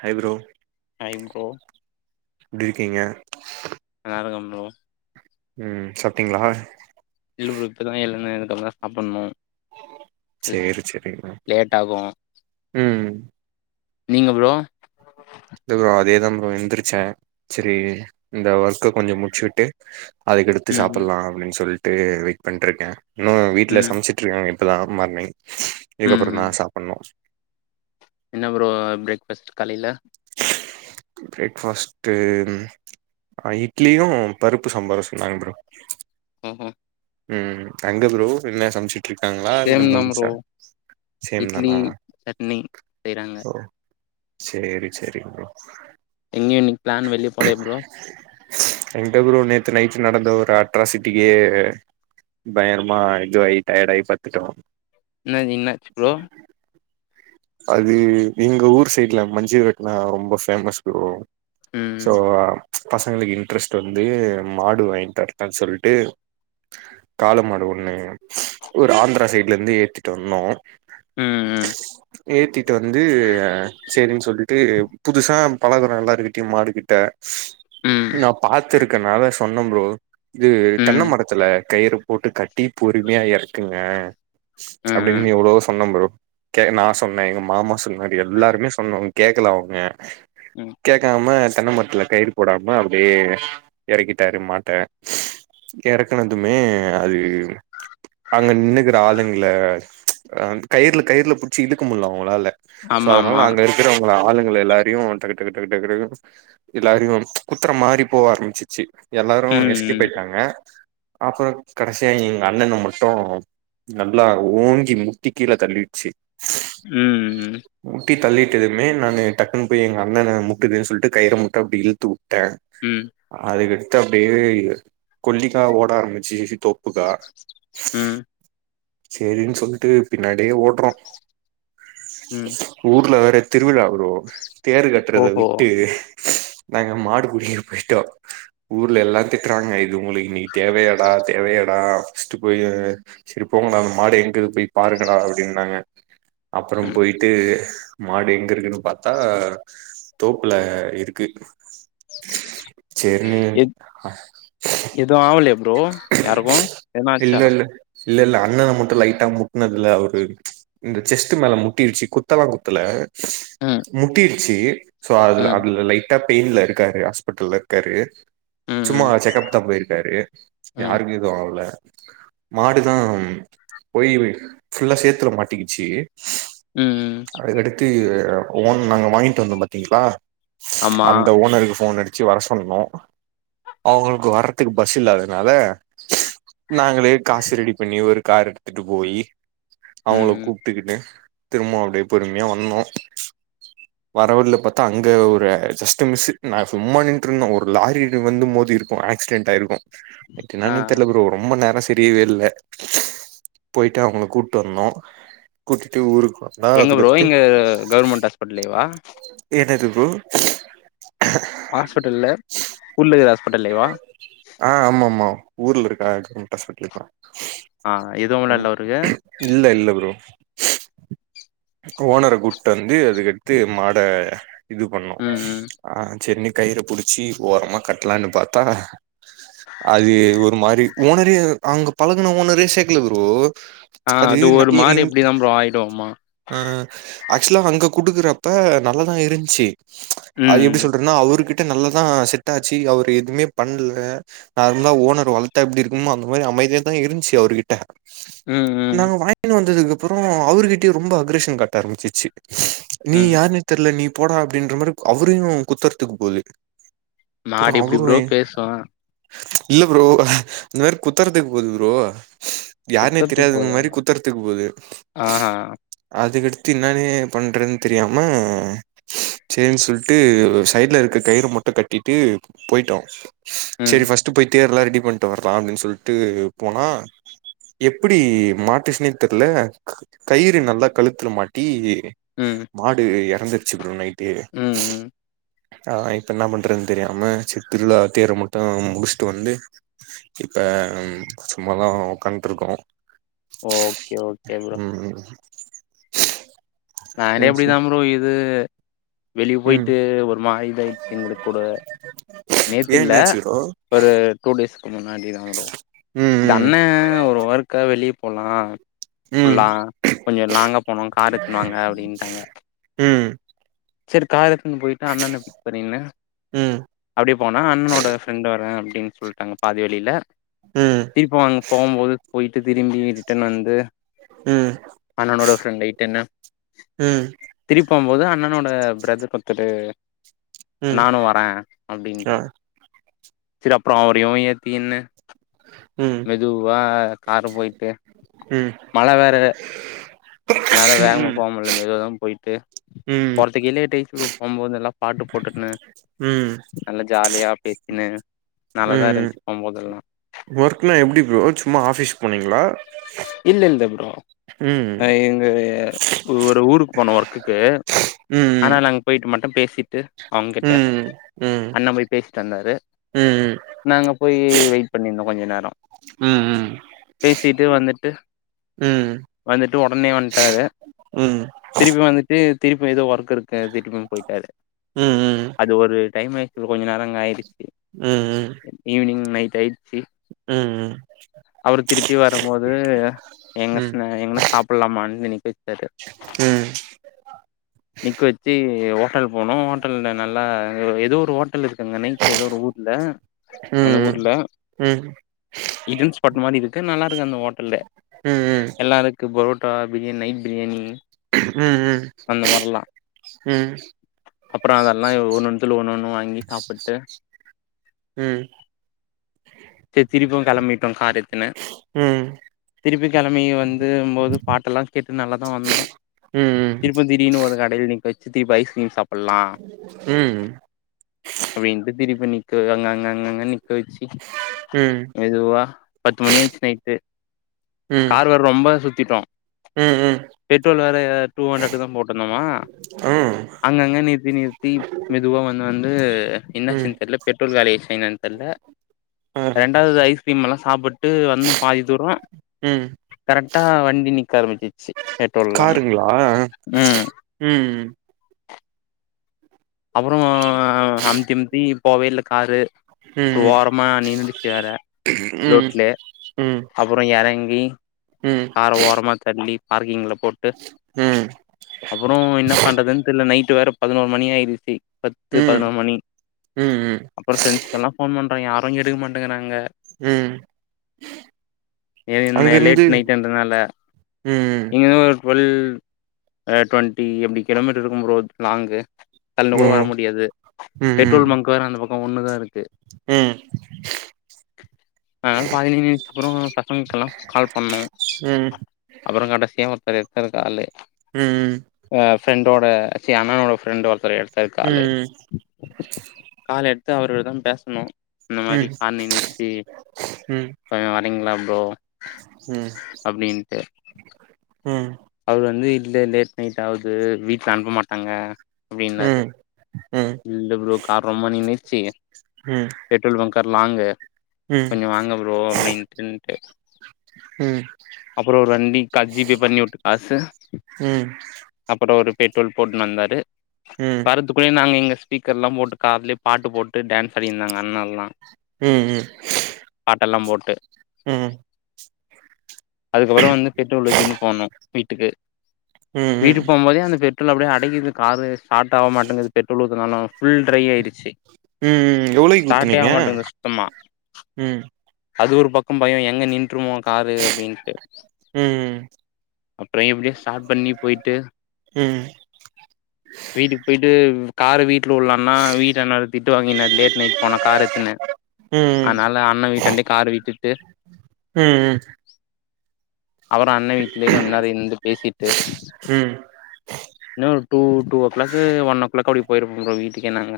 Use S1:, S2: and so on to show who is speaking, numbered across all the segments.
S1: Hi bro
S2: hi bro
S1: எப்டி இருக்கீங்க
S2: நல்லாருக்கே ப்ரோ
S1: ம் சாப்ட்டீங்ளா
S2: இல்ல ப்ரோ இப்பதா எழுந்தே இதுக்கப்புறந்தா சாப்புட்ணு
S1: சேரி சேரி ஓகே
S2: லேட் ஆகு
S1: ம்
S2: நீங்க ப்ரோ
S1: இல்ல ப்ரோ அதேதா ப்ரோ எந்திரிச்சே சரி இந்த ஒர்க்க கொஞ்சோ முட்ச்சுவிட்டு அதுகடுத்து
S2: ம் ம்
S1: சாப்ட்லா அப்டின் சொல்லி ட்டு வெயிட் பண்ட்ருக்கே இன்னு வீட்டுல
S2: ம்
S1: சமசிட்ருக்காங்க இப்பதா மார்னிங்
S2: ம்
S1: இதுக்கப்பறந்தா
S2: ம்
S1: சாப்புட்ணு
S2: என்ன ப்ரோ பிரேக்பாஸ்ட் காலைல
S1: பிரேக் பாஸ்ட்டு அ இட்லியு பருப்பு சாம்பாரு சொன்னாங்க ப்ரோ
S2: ம் ஹும்
S1: உம் அங்க ப்ரோ என்ன சமச்சி
S2: சேம் தா ப்ரோ
S1: சேம்
S2: இட்லி
S1: தானா
S2: சட்னி செய்றாங்க
S1: ஓ சேரி செரிங் ப்ரோ
S2: எங்கயு இன்னைக்கு பிளான் வெளிய போலயா ப்ரோ
S1: எங்க ப்ரோ நேத்து நைட்டு நடந்த ஒரு ஆ ட்ராசிட்டிக்கே பயங்கரமா இதுவாகி டயடாயி பட்த்துட்டோ
S2: என்னது இன்னாச்சு ப்ரோ
S1: அது எங்க ஊர் சைட்ல மஞ்சு விரட்டுனா ரொம்ப பேமஸ் ப்ரோ
S2: ம்
S1: சோ ஆ பசங்களுக்கு இன்ட்ரெஸ்ட் வந்து மாடு வாங்கி தர்தா தா சொல்ட்டு காள மாடு ஒன்னு ஒரு ஆந்திரா சைட்ல இருந்து ஏத்திட்டு வந்தோ
S2: உம் உம்
S1: ஏத்திட்டு வந்து செரின்னு சொல்லிட்டு புதுசா பழகுறோம் எல்லார்கிட்டயும் மாடுக்கிட்ட
S2: ம்
S1: நான் பாத் [unintelligible] த்துருக்குனால சொன்னே ப்ரோ இது தென்ன
S2: ம்
S1: மரத்துல கயிறு போட்டு கட்டி பொறுமையா எறக்குங்க
S2: ம் ம்
S1: அப்படின்னு எவ்வளோ சொன்னே புரோ கே நா சொன்னேன் எங்க மாமா சொன்னாப்படி எல்லாருமே சொன்னோம் கேக்கல அவங்க
S2: ம்
S1: கேக்காம தென்ன மட்ல கயிறு போடாம அப்படியே இறக்கிட்டாரு மாட்ட இறக்குனதுமே அது அங்க நின்னுகுற ஆளுங்கள கயிருல கயிருல புடிச்சிட்டு இழுக்க முடியல அவங்களால்ல சோ
S2: ஆமா
S1: அதனால
S2: ஆமா
S1: அங்க இருக்குறவங்க அங்க ஆளுங்கள எல்லாரையும் டக்கு டக்கு டக்கு டக்கு டக்கு எல்லாரையும் குத்துற மாறி போக ஆரம்பிச்சிருச்சு எல்லாரு
S2: ம்
S1: எஸ்கேப்
S2: ம்
S1: ஆயிட்டாங்க அப்றோ கடைசியா எங்க அண்ணன மட்டும் நல்லா ஓங்கி முட்டி கீழ தள்ளிடுச்சு
S2: ம் ம்
S1: முட்டி தள்ளி முட்டுனதுமே நான் டக்குன்ன போய் எங்க அண்ணன முட்டுதேன்னு சொல்லிட்டு கயிற முட்டு அப்படி இழுத்துவ இழுத்துட்டே
S2: ம்
S1: அது அப்படியே கொல்லிக்கா ஓட ஆரம்பிச்சு புரோ புகா
S2: ம்
S1: சேரின்னு சொல்லிட்டு பின்னாடியே ஓடுறோ
S2: ம்
S1: ஊர்ல வேற திருவிழா புரோ தேர் கட்டுறத
S2: ஓஹோ
S1: விட்டு நாங்க மாடுபுடிக்க போயிட்டோ ஊர்ல எல்லா திட்டுறாங்க இது உங்கள நீ தேவையடா தேவையடா பஸ்ட் போய் செரி போங்கடா அந்த மாடு எங்கனு போய் பாருங்கடா அப்படின்னாங்க அப்பறோ
S2: ம்
S1: போயிட்டு மாடு எங்க இருக்குன்னு பாத்தா தோப்புல இருக்கு சேரி நீ
S2: எ புரோ யாருக்கும் என்ன
S1: இல்ல
S2: ஆச்சா
S1: இல்ல இல்ல இல்ல அண்ணன மட்டு லைட்டா முட்னதுல அவரு இந்த செஸ்ட் மேல முட்டிடுச்சு குத்தலா குத்தல
S2: ம்
S1: முட்டி ச்சி சோ அது
S2: ம்
S1: அதுல லைட் லைட்டா பெயின்ல இருக்காரு ஹாஸ்பிட்டல்ல இருக்காரு
S2: ம்
S1: சும்மா
S2: ம்
S1: செக்கப் தா போயிருக்காரு
S2: ம்
S1: யாரக்கு எது ஆகல [inaudible] மாடு தா போய் ஃபுல்லா சேத்துல மாட்டிக்கிச்சு
S2: ம் ம்
S1: அதுக்கடுத்து ஒன் நாங்க வாங்கிட்டு வந்தோம் பாத்தீங்களா
S2: ஆமா.
S1: அந்த ஓனருக்கு போன் அடித் ஜீ வர சொல்னும் அவங்களுக்கு வரதுக்கு பஸ் இல்லாது [unintelligible] நாங்களே காசு ரெடி பண்ணி ஒரு கார் எடுத்துட்டு போயி அவங்கள
S2: ம்
S1: கூப்டுகிட்டு திரும்பவும் அப்படியே பொறுமையா வந்தோம் வர்ற வழில பாத்தா அங்க ஒரு ஜஸ்ட்ட மிஸ்ஸு நான் சும்மா நின்ட்டு இருந்தோம் ஒரு லாரி இது வந்து மோதியிருக்கும் ஆக்சிடெண்ட் ஆயிருக்கும் இருட்டு
S2: ஆ
S1: நானே தெரியல ப்ரோ ரொம்ப நேரம் தெரியவேயில்ல போயிட்டு அவங்கள கூப்டு வர்னும் கூட்டிட்டு ஊருக்
S2: எங்க ப்ரோ இங்க கவர்மெண்ட் ஹாஸ்பிட்லேவா
S1: ம்
S2: ஹாஸ்பெட்டல்ல உள்ள இருக்க ஹாஸ்
S1: ஆ ஆமாமா ஆமா ஊர்ல இருக்க கவர்மெண்ட் ஹாஸ்பிட்டல தான்
S2: ஆ இதுவும் நல்லாவ இருக்கு
S1: இல்ல இல்ல ப்ரோ ஓனர கூப்டு வந்த அதுக்கடுத்து மாட இது பண்ணோம்
S2: ம் ம்
S1: ஆங் சென்னைக் கயிறு புடிச்சி ஓரமா கட் கட்லாம்னு பாத்தா அது ஒரு மாரி ஓனரே அங்க பழகுன ஓனரே சைக்கிள் வருவோ
S2: ஆ அது ஒரு மாரி இப்படிதான் ப்ரோ ஆயிடும்மா
S1: ஆ ஆக்சுவலா அங்கே குடுக்குறப்ப நல்ல தான் இருச்சி
S2: ம்
S1: அது எப்புடி சொல்லுறதுனா அவருகிட் செட் நல்லதான் செட் ஆச் ஜீ அவர் எதுவுமே பண்ணல நார்மலா ஓனர் வளர்த்த எப்படி இருக்குமோ அந்த மாதிரி அமைதியா தான் இருச்சி அவர்கிட்ட
S2: ம் ம்
S1: நான் வாங்கினு வந்ததுக்கு அப்புறம் அவர்கிட்டயையும் ரொம்ப அக்ரஷன் காட்ட ஆரம்பிச்சிச்சி நீ
S2: ம்
S1: யார்னே தெர்ல நீ போடா அப்டின்ற மாரி அவுரையு குத்தற்துக்கு போது
S2: மாடு எப்டி ப்ரோ பேசோ
S1: ச்ச இல்ல ப்ரோ இந்த மாரி குத்தற்துக்கு போது ப்ரோ யார்னே
S2: குத்தத்துக்கு
S1: தெரியாதங்க
S2: போதா?
S1: மாரி குத்தற்துக்கு போது
S2: ஆஹா
S1: அதுக்கடு தின்னானே பண்றதுன் தெரியாம செரின் சொல்ட்டு வு சைட்ல இருக்க கயிறு மட்டு கட் டிட்டு போயிட்டோ
S2: ம்
S1: செரி ஃபர்ஸ்ட்டு போயி தேர்லா டி பண்ட்டோ வரக்கலாம் அப்டின் சொல்ட்டு போனா எப்புடி மாட்டிச்சினே தெர்ல க கயிறு நல்லா கழுத்துல மாட்டி
S2: ம்
S1: மாடு எ ரந்துச்சு ப்ரோ நைட்டு தேடு
S2: ம் ம்
S1: ஆ இப்ப என்னா பண் றதுன் தெரியாம ச்சு திருவிழா தேர மட்டொ முடிச்சுட்டு வந்து இப்ப அம் சும்மாதா உக்காந்து இருக்கோ
S2: ஓகே ஓகே ப்ரோ நானே
S1: ம்
S2: இப்டிதா
S1: சார்
S2: ப்ரோ இது வெளியே
S1: ம்
S2: போயிட்டு ஒரு மாரி டை எங்குளுக்கு கூட
S1: ஏ
S2: நேத்தில்ல
S1: என்னாச்சு ப்ரோ
S2: ஒரு டூ டேஸ் கொஞ்சோ முன்னாடிதா ப்ரோ
S1: ம்
S2: தண்ணே ஒரு ஒர்க்கா வெளி போலா
S1: ம் ம்
S2: ஃபுல்லா கொஞ்ச லாங்கா போனோ கார் எத் துன் வாங்க அப்டின்ட்டாங்க
S1: ம்
S2: செரி காரு துன் போயிட்டு அண்ணன பிக் பண்ணிங்னு
S1: ம்
S2: அப்டே போனா அண்ணனோட ஃப்ரெண்ட் வரே அப்டின் சொல்ட்டாங்க பாதி வழில
S1: ம்
S2: திருப்போ அங்க போம்போது போயி தி திரும்பி ரிட்டன் வந்து
S1: ம்
S2: அண்ணனோட ஃப்ரெண்ட்ட இட்டுனு
S1: ம்
S2: திருப் போம்போது அண்ணா னோட பிரதர் [unintelligible]
S1: ம்
S2: நானு வரே
S1: ஆ
S2: அப்டின்ட்டார் செரி அப்ரோ ஏதியோ ஏத்திகுன்னு
S1: ம்
S2: மெதுவா காரு போய்ட்டு
S1: ம்
S2: மழ வேற அதனால வேகமா
S1: ம்
S2: போக முடில மெதுவதா போயிட்டு
S1: ம்
S2: போறத்துக்கே லேட் ஆய்ச்சு இப்போ போம்போது நல்லா பாட்டு போட்டுக்ன்னு
S1: ம்
S2: ஜாலியா பேசினு நல்லாதா
S1: ம்
S2: இருந்ச்சு போம்போதெல்லா
S1: ஒர்க்னா எப்டி ப்ரோ சும்மா ஆஃபீஸ் போனீங்களா
S2: இல்ல இல்ல ப்ரோ
S1: ம்
S2: ஆ எங்க ஏ ஒ ஒரு ஊருக்கு போனோ ஒர்க் குக்கு
S1: ம்
S2: ஆனா நாங்க போய்ட்டு மட் டு பேசிட்டு அவங்கிட்ட
S1: ம் ம் ம்
S2: அண்ணா போய் பேசிட்டு வந்தாரு
S1: ம்
S2: நாங்க போய் வெயிட் பண்ணிருந்தோ கொஞ்ச நேரோ
S1: ம் ம்
S2: பே சீட்டு வந்துட்டு
S1: ம்
S2: வந்துட்டு ஒடனே வன்ட்டாரு
S1: ம்
S2: திருப்பி வந்துட்டு திருப்பி ஏதோ ஒர்க் இருக் கு அதுக்கு இதுன் போய்ட்டாரு
S1: ம் ம்
S2: அது ஒரு டைமு இப்போ கொஞ்ச நேரோ இங்க ஆய்டிச்
S1: ம் ம்
S2: நைட் ஆய்
S1: ம்
S2: திருப்பி
S1: ம்
S2: வரும்போது
S1: ம்
S2: எங்கஸ்னா எங்கன சாப்புல்லாமா ஒன் மினிட்டு கது நிக்க வெச்சு ஹோட்டல் போனோ ஹோட்டல்ல நல்லா ஏதோ ஒரு ஹோட்டல் இருக்குங்க நைட்ல ஏதோ ஒரு ஊருல அந்த
S1: ம்
S2: ஊருல
S1: ம்
S2: ஹிடன் ஸ்பாட் மாரி இருக் நல்லா இருக்கு அந்த ஹோ ட்டலு
S1: ம் ம் ம்
S2: எல்லாருக்கு பரோ ட்டா பிரியாணி நைட் பிரியாணி
S1: ம் ம்
S2: அந்த மாரில்லா
S1: ம்
S2: அப்றோ அதெல்லா யொ ஒண்ணு ஒண்ணுத்துல ஒண்ணு ஒண்ணு வாங்கி சாப்பிட்டு
S1: ம்
S2: சேரி திரிப்பியு கெளம்பிட்டோ கார் எத்துனு
S1: ம்
S2: திருப்பி கெளம்பி இங்க வந்து போது பாட்டெல்லா கேட்டு நல்லா தா வந்தோ திருப்ப திடிர்னு ஒரு கடையில நிக்க வெ திரிப்பி ஐஸ்கிரீம் சாப் டல்லா அப்டின்ட்டு திரிப்பி நி கு அங்கங்க அங்கங்க நீ க்க வெச்சி
S1: ம்
S2: மெதுவா பத்து மணி ஆய்ச் சேரி
S1: ம்
S2: கார்வர்ர ரொம்ப சுத்திட்டோ
S1: ம்
S2: பெட்ரோல் வேற டூ ஹண்ட்ரட்தா போட்டுந்தமா அங்கங்க நிறுத்தி நிறுத்தி மெதுவா வந் வந்து இது து
S1: ம்
S2: என்னாச்சுனு தெர்ல பெட்ரோல் காலியாச்சு என்னென் தெர்ல
S1: ஆ
S2: ரெண்டாவது ஐஸ்கிரீம்ல்லா சாப்புட்டு வந்தோ பாதி தூரோ
S1: ம்
S2: கரெக்டா வண்டி நிக்க ஆரம்பிச்சிருச்சி பெட்ரோல் இல்லாம
S1: காருங்களா
S2: ம்
S1: ம்
S2: அப்றோ அம்தி அம்தி கோவில்ல காரு
S1: ம்
S2: அப்றோ
S1: ம்
S2: ஓரமா நின்றிருச்சு வேற
S1: ம்
S2: லோட்லே
S1: ம்
S2: அப்றோ எறங் பி
S1: ம்
S2: கார் ஓரமா தள்ளி பார்கிங்ல்ல போட்டு
S1: ம்
S2: அப்றோ என்ன பண்றதுன்னு தெர்ல நைட்டு வேற பதினோரு மணியாயிரு ச்சி பத்து பதினோரு மணி
S1: ம்
S2: அப்றோ ஃபிரென்ஸ்கெல்லா ஃபோன் பண் ணா யாரு எடுக்க மாட்டேங்கறாங்க
S1: ம்
S2: ஏ
S1: அங்கிருந்து
S2: லேட் நைட்ன்றதுனால
S1: ம்
S2: இங்கன ஒரு டு்வெல் டு்வென்டி அப்டி கிலோமீட்டர் இருக்கு ப்ரோ லாங்கு தள்ளனுகூட
S1: ஓ
S2: வர முடியாது
S1: ம் ம்
S2: பெட்ரோல் பங்கு வேணா அந்த பக் கோ ஒன்னுதா இருக் கு
S1: ம் ம்
S2: அதனால பாதிலே நின்னுட்டு அப்றோ பசங்களுக்கெல்லா கால் பண்ணோ
S1: ம்
S2: அப்றோ கடைசியா ஒருத்தரு அவரு கால்லயே
S1: ம் ம்
S2: ஃபிரண்டோட ச்சி அண்ணனோட ஃபிரெண்டு ஒரு த்தரு எடு த்தாரு காலூ கால் எ த்து அவரோடதா பேசணு இந்த மாரி
S1: ம்
S2: கார் நின்னிருச்சி
S1: ம்
S2: கொஞ்சோ வர்ரீங்ளா ப்ரோ
S1: ம்
S2: அப்டின்ட்டு
S1: ம்
S2: அவரு வந்து இல்லல்ல லேட் நைட் ஆவுது வீட்ல அனுப்ப மாட்டாங்க அப்டின்னாரு
S1: ம் ம்
S2: இல்ல ஃப்ரோ கார் ரொம்ப நின்னு செய்ங்க
S1: ம்
S2: பெட்ரோல் பங்க்கு தர்லாங்கு
S1: ம்
S2: கொஞ்ஜோ வாங்க ஃப்ரோ அப்டின்ட்டுன்டு
S1: ம் ம்
S2: அப்றோ ஒரு வண்டி கா ஜிபே பண்ணிவுட்டு சர்
S1: ம்
S2: அப்ப ஒரு பெட்ரோல் போட்னு வந்தாரு
S1: ம்
S2: வர்றத்துகுள்ளயு நாங்க இங்க ஸ்பீக்கர்லா போட்டு கார்லயே பாட்டு போட்டு டான்ஸ் அடிட்ருந்தாங்க அண்ணலா பாட்டெல்லா போட் க
S1: ம் ம்
S2: அதுக்கப்பரோ வந்து பெட்ரோலு [unintelligible] போட்னோ வீட்டுக்கு
S1: ம்
S2: வீடு
S1: ம்
S2: போம்போதே அந்த பெட்ரோல் அப்டியே அடைக்கிது காரு ஸ்டார்ட் ஆவ மாட்டேங்குது பெட்ரோல் ஊத்துனாலு ஃபுல் ட்ரை ஆயிடுச்சு
S1: ம் ம் எவ்ளோயில்
S2: ஸ்டார்ட்டே
S1: ஊத்துனீங்க
S2: ஆக மாட்டேங்குது சுத்தமா
S1: ம் ம்
S2: அது ஒரு பக்கம் பயோ எங்க நின்றுமோ காரு அப்டின்ட்டு
S1: ம்
S2: அப்றோ எப்டியோ ஸ்டாட் பண்ணி போயிட்டு
S1: ம் ம்
S2: வீட்டுக்கு பொயிட்டு காரு வீட் வீட்ல உள்ள அண்ணா வீட்ட நடத்துட்டு வாங்கின லேட் நைட் போன கார் எத்துனு அதனால அண்ண வீட்டாண்டெயே காரு விட்டுட்டு
S1: ம்
S2: அவரா இப்டியே கொஞ்ச நேரோ இருந்து பேசிட்டு
S1: ம்
S2: இன்னோ ஒரு டூ ஓ க்ளாக்கு ஒன் ஓ க்ளாக்கு அப்டி போயிருப்போ ப்ரோ வீட்டுக்கே நாங்க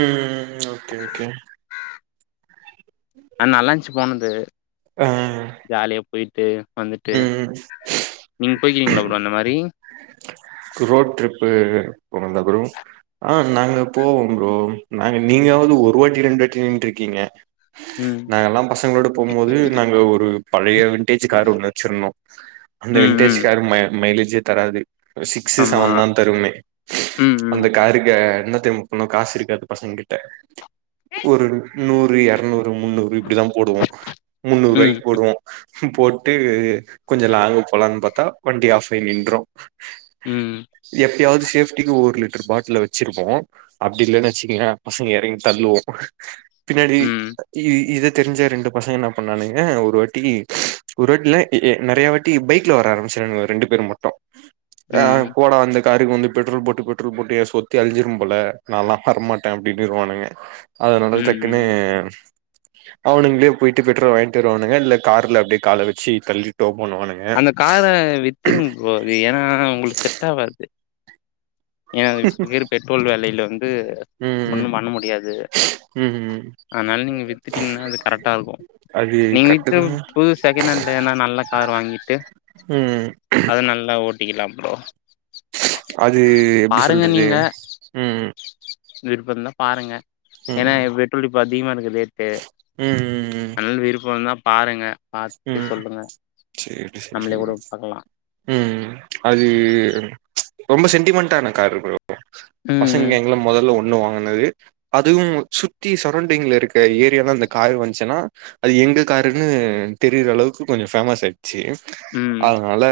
S1: ம் ம் ஓகே ஓகே
S2: ஆ நல்லாயிந்துச்சு போனது
S1: ஆ
S2: ஜாலியா பொயிட் ட்டு வந்துட்டு
S1: ம்
S2: நீ போயிருக்கீங்களா ப்ரோ அந்த மாரி
S1: ரோட் ட்ரிப்பு போனந்தா ப்ரோ ஆ நாங்க போவோ ஃப்ரோ நாங்க நீங்காவது ஒரு வாட்டி ரெண்டு வாட்டி நின்ட்டு இருக்கீங்க
S2: ம்
S1: நாங்கலா பசங்களோட போம்போது நாங்க ஒரு பலய விண்டேஜ் கார் ஒன்னு வச்சுருந்தோ அந்த
S2: ம்
S1: விண்டேஜ்
S2: ம்
S1: காரு ம மையிலேஜ் ஜே தராது அ சிக்ஸ்
S2: ஆமா
S1: செவன் தா தருமே
S2: ம் ம்
S1: அந்த காருக்க இன்னோர் டைமுக்கு போனா காசு இருக்காது பசங்க கிட்ட ஒரு நூறு எரநூறு தோ முன்னூறு இப்புடிதா போடுவோ
S2: ம்
S1: முன்னூறுவாய்க் போடுவோ போட்டு கொஞ்சொ லாங்கு போலான் பாத்தா வண்டி ஆஃப் ஆயி நின்ரு
S2: ம்
S1: எப்பயாவ்து சேஃப்டிக்கு ஒரு லிட் ட்ரு பாட்டில வச்சிருப்போ அப்டி இல்லனு வச்சுக்கயே பசங்க எறங்கி தள்ளுவோ பின்னாடி
S2: ம்
S1: இ இத தெரிஞ்ச ரெண்டு பசங்க என்ன பண்ணாணுங்க ஒரு வாட்டி ஒரு வாட்டில எ எ நறைய வாட்டி பைக்ல வர ஆரம்பிச்சாங்க ரெண்டு பேர் மட்டு ஆ
S2: ம்
S1: போட வந்து காருக் வந்து பெட்ரோல் போட்டு பெட்ரோல் போட்டு எ சொத்தே அழிஞ்சிரும் போல நால்லா வரமாட்ட அப்டின்னிருவாங்க அதனால
S2: ம்
S1: டக்குனு
S2: ம்
S1: அவனுங்களே போயிட்டு பெட்ரோல் வாய்ன்ட்டு வருவானுங்க இல்ல கார்ல அப்டியே கால வச்சி தள்ளிட்டோ
S2: அந்த கார வித்துருங் ப்ரோ அது ஏனா ஆ உங்களுக்கு செட் ஆவாது ஏனா [unintelligible] விக்கிர பெட்ரோல் வெலைல வந்து
S1: ம்
S2: ஒண்ணும் பண்ண முடியாது
S1: ம் ம்
S2: அனால நீங்க வித்துட்டீங்னா அது கரெக்ட்டா இருக்கு
S1: அது
S2: நீங்க வித்து
S1: கட்டுதா
S2: ஒர் புது செகண்ட் ஹாண்ட்ல எனா நல்ல கார் வாங்கி
S1: ம்
S2: அது நல்லா ஓட் டிக்கிலா ப்ரோ
S1: அது எப்டி சொல்றது ம்ம்
S2: விருப்பமிருந்தா பாருங்க ஏன்னா பெட்ரோலு இப்ப அதிகமா இருக்கு ட்டு
S1: ம் ம்
S2: அதனால் விருப்பம் இருந்தா பாருங்க பாத்துட்டு
S1: ம்
S2: சொல்லுங்க
S1: சேரி சேரி
S2: நம்மளே கூட பாக்கலா
S1: ம் அது ரொம்ப சென்டிமெண்ட்டான கார் புரோ
S2: ம்
S1: பசங்க
S2: ம்
S1: எங்கள மொதல்ல வாங்கினது அதுவும் சுத்தி சரவுண்டிங்ல இருக்க ஏரியா தான் காரு வந்துச்சன்னா அது எங்க காருன்னு தெரியற அளவுக்கு கொஞ்சம் ஃபேமஸ் ஆயிட் சேரி
S2: ம்
S1: அதனால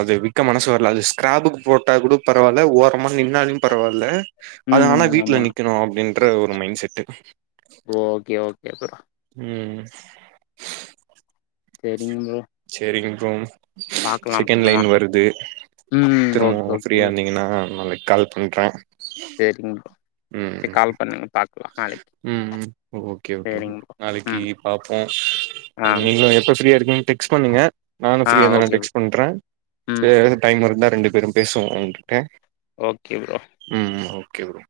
S1: அது விக்க மனசு வரல அது ஸ்கிரேபுக்கு போட்டா கூட பரவால ஓரமா நின்னாலயும் பரவாயில அது
S2: ம்
S1: ஆனா
S2: ம்
S1: வீட்டுல
S2: ஆமா
S1: நிக்கணும் அப்படின்னு ற்ற ஒரு மைண் செட்டு
S2: ஓகே ஓகே
S1: ம்ம்
S2: செரிங்கோ
S1: செரிகின்ரோம் செக்கேன்
S2: அப்றமா
S1: லைன் வருது
S2: ம் ஓகே
S1: திரும்பொவு
S2: ஓகே
S1: ஃப்ரீயா இருந்தீங்கன்னா நாளக் கால் பண்ற
S2: செரிங்
S1: ம் ம் ம் ம் ஓகே ஓகேயு
S2: சரிங்க ப்ரோ
S1: நாளக்கி
S2: ம்
S1: பாப்போ
S2: ஆ
S1: அங் நீங்ளு எப்ப ஃபி ஃப்ரீயா இருக்கும் டெக்ஸ் பண்ணுங்க நானு
S2: ஆ
S1: ஃப்ரீயா தா நா
S2: ஓகே ப்ரோ
S1: டெஸ்ட் பண்ற
S2: ம்
S1: ஏ டைம் இருந்தா ரெண்டு வெரும் பேஸ்வோ ஆன்ட் டேக்
S2: ஓகே ப்ரோ
S1: ம் ம் ஒ கெவுரு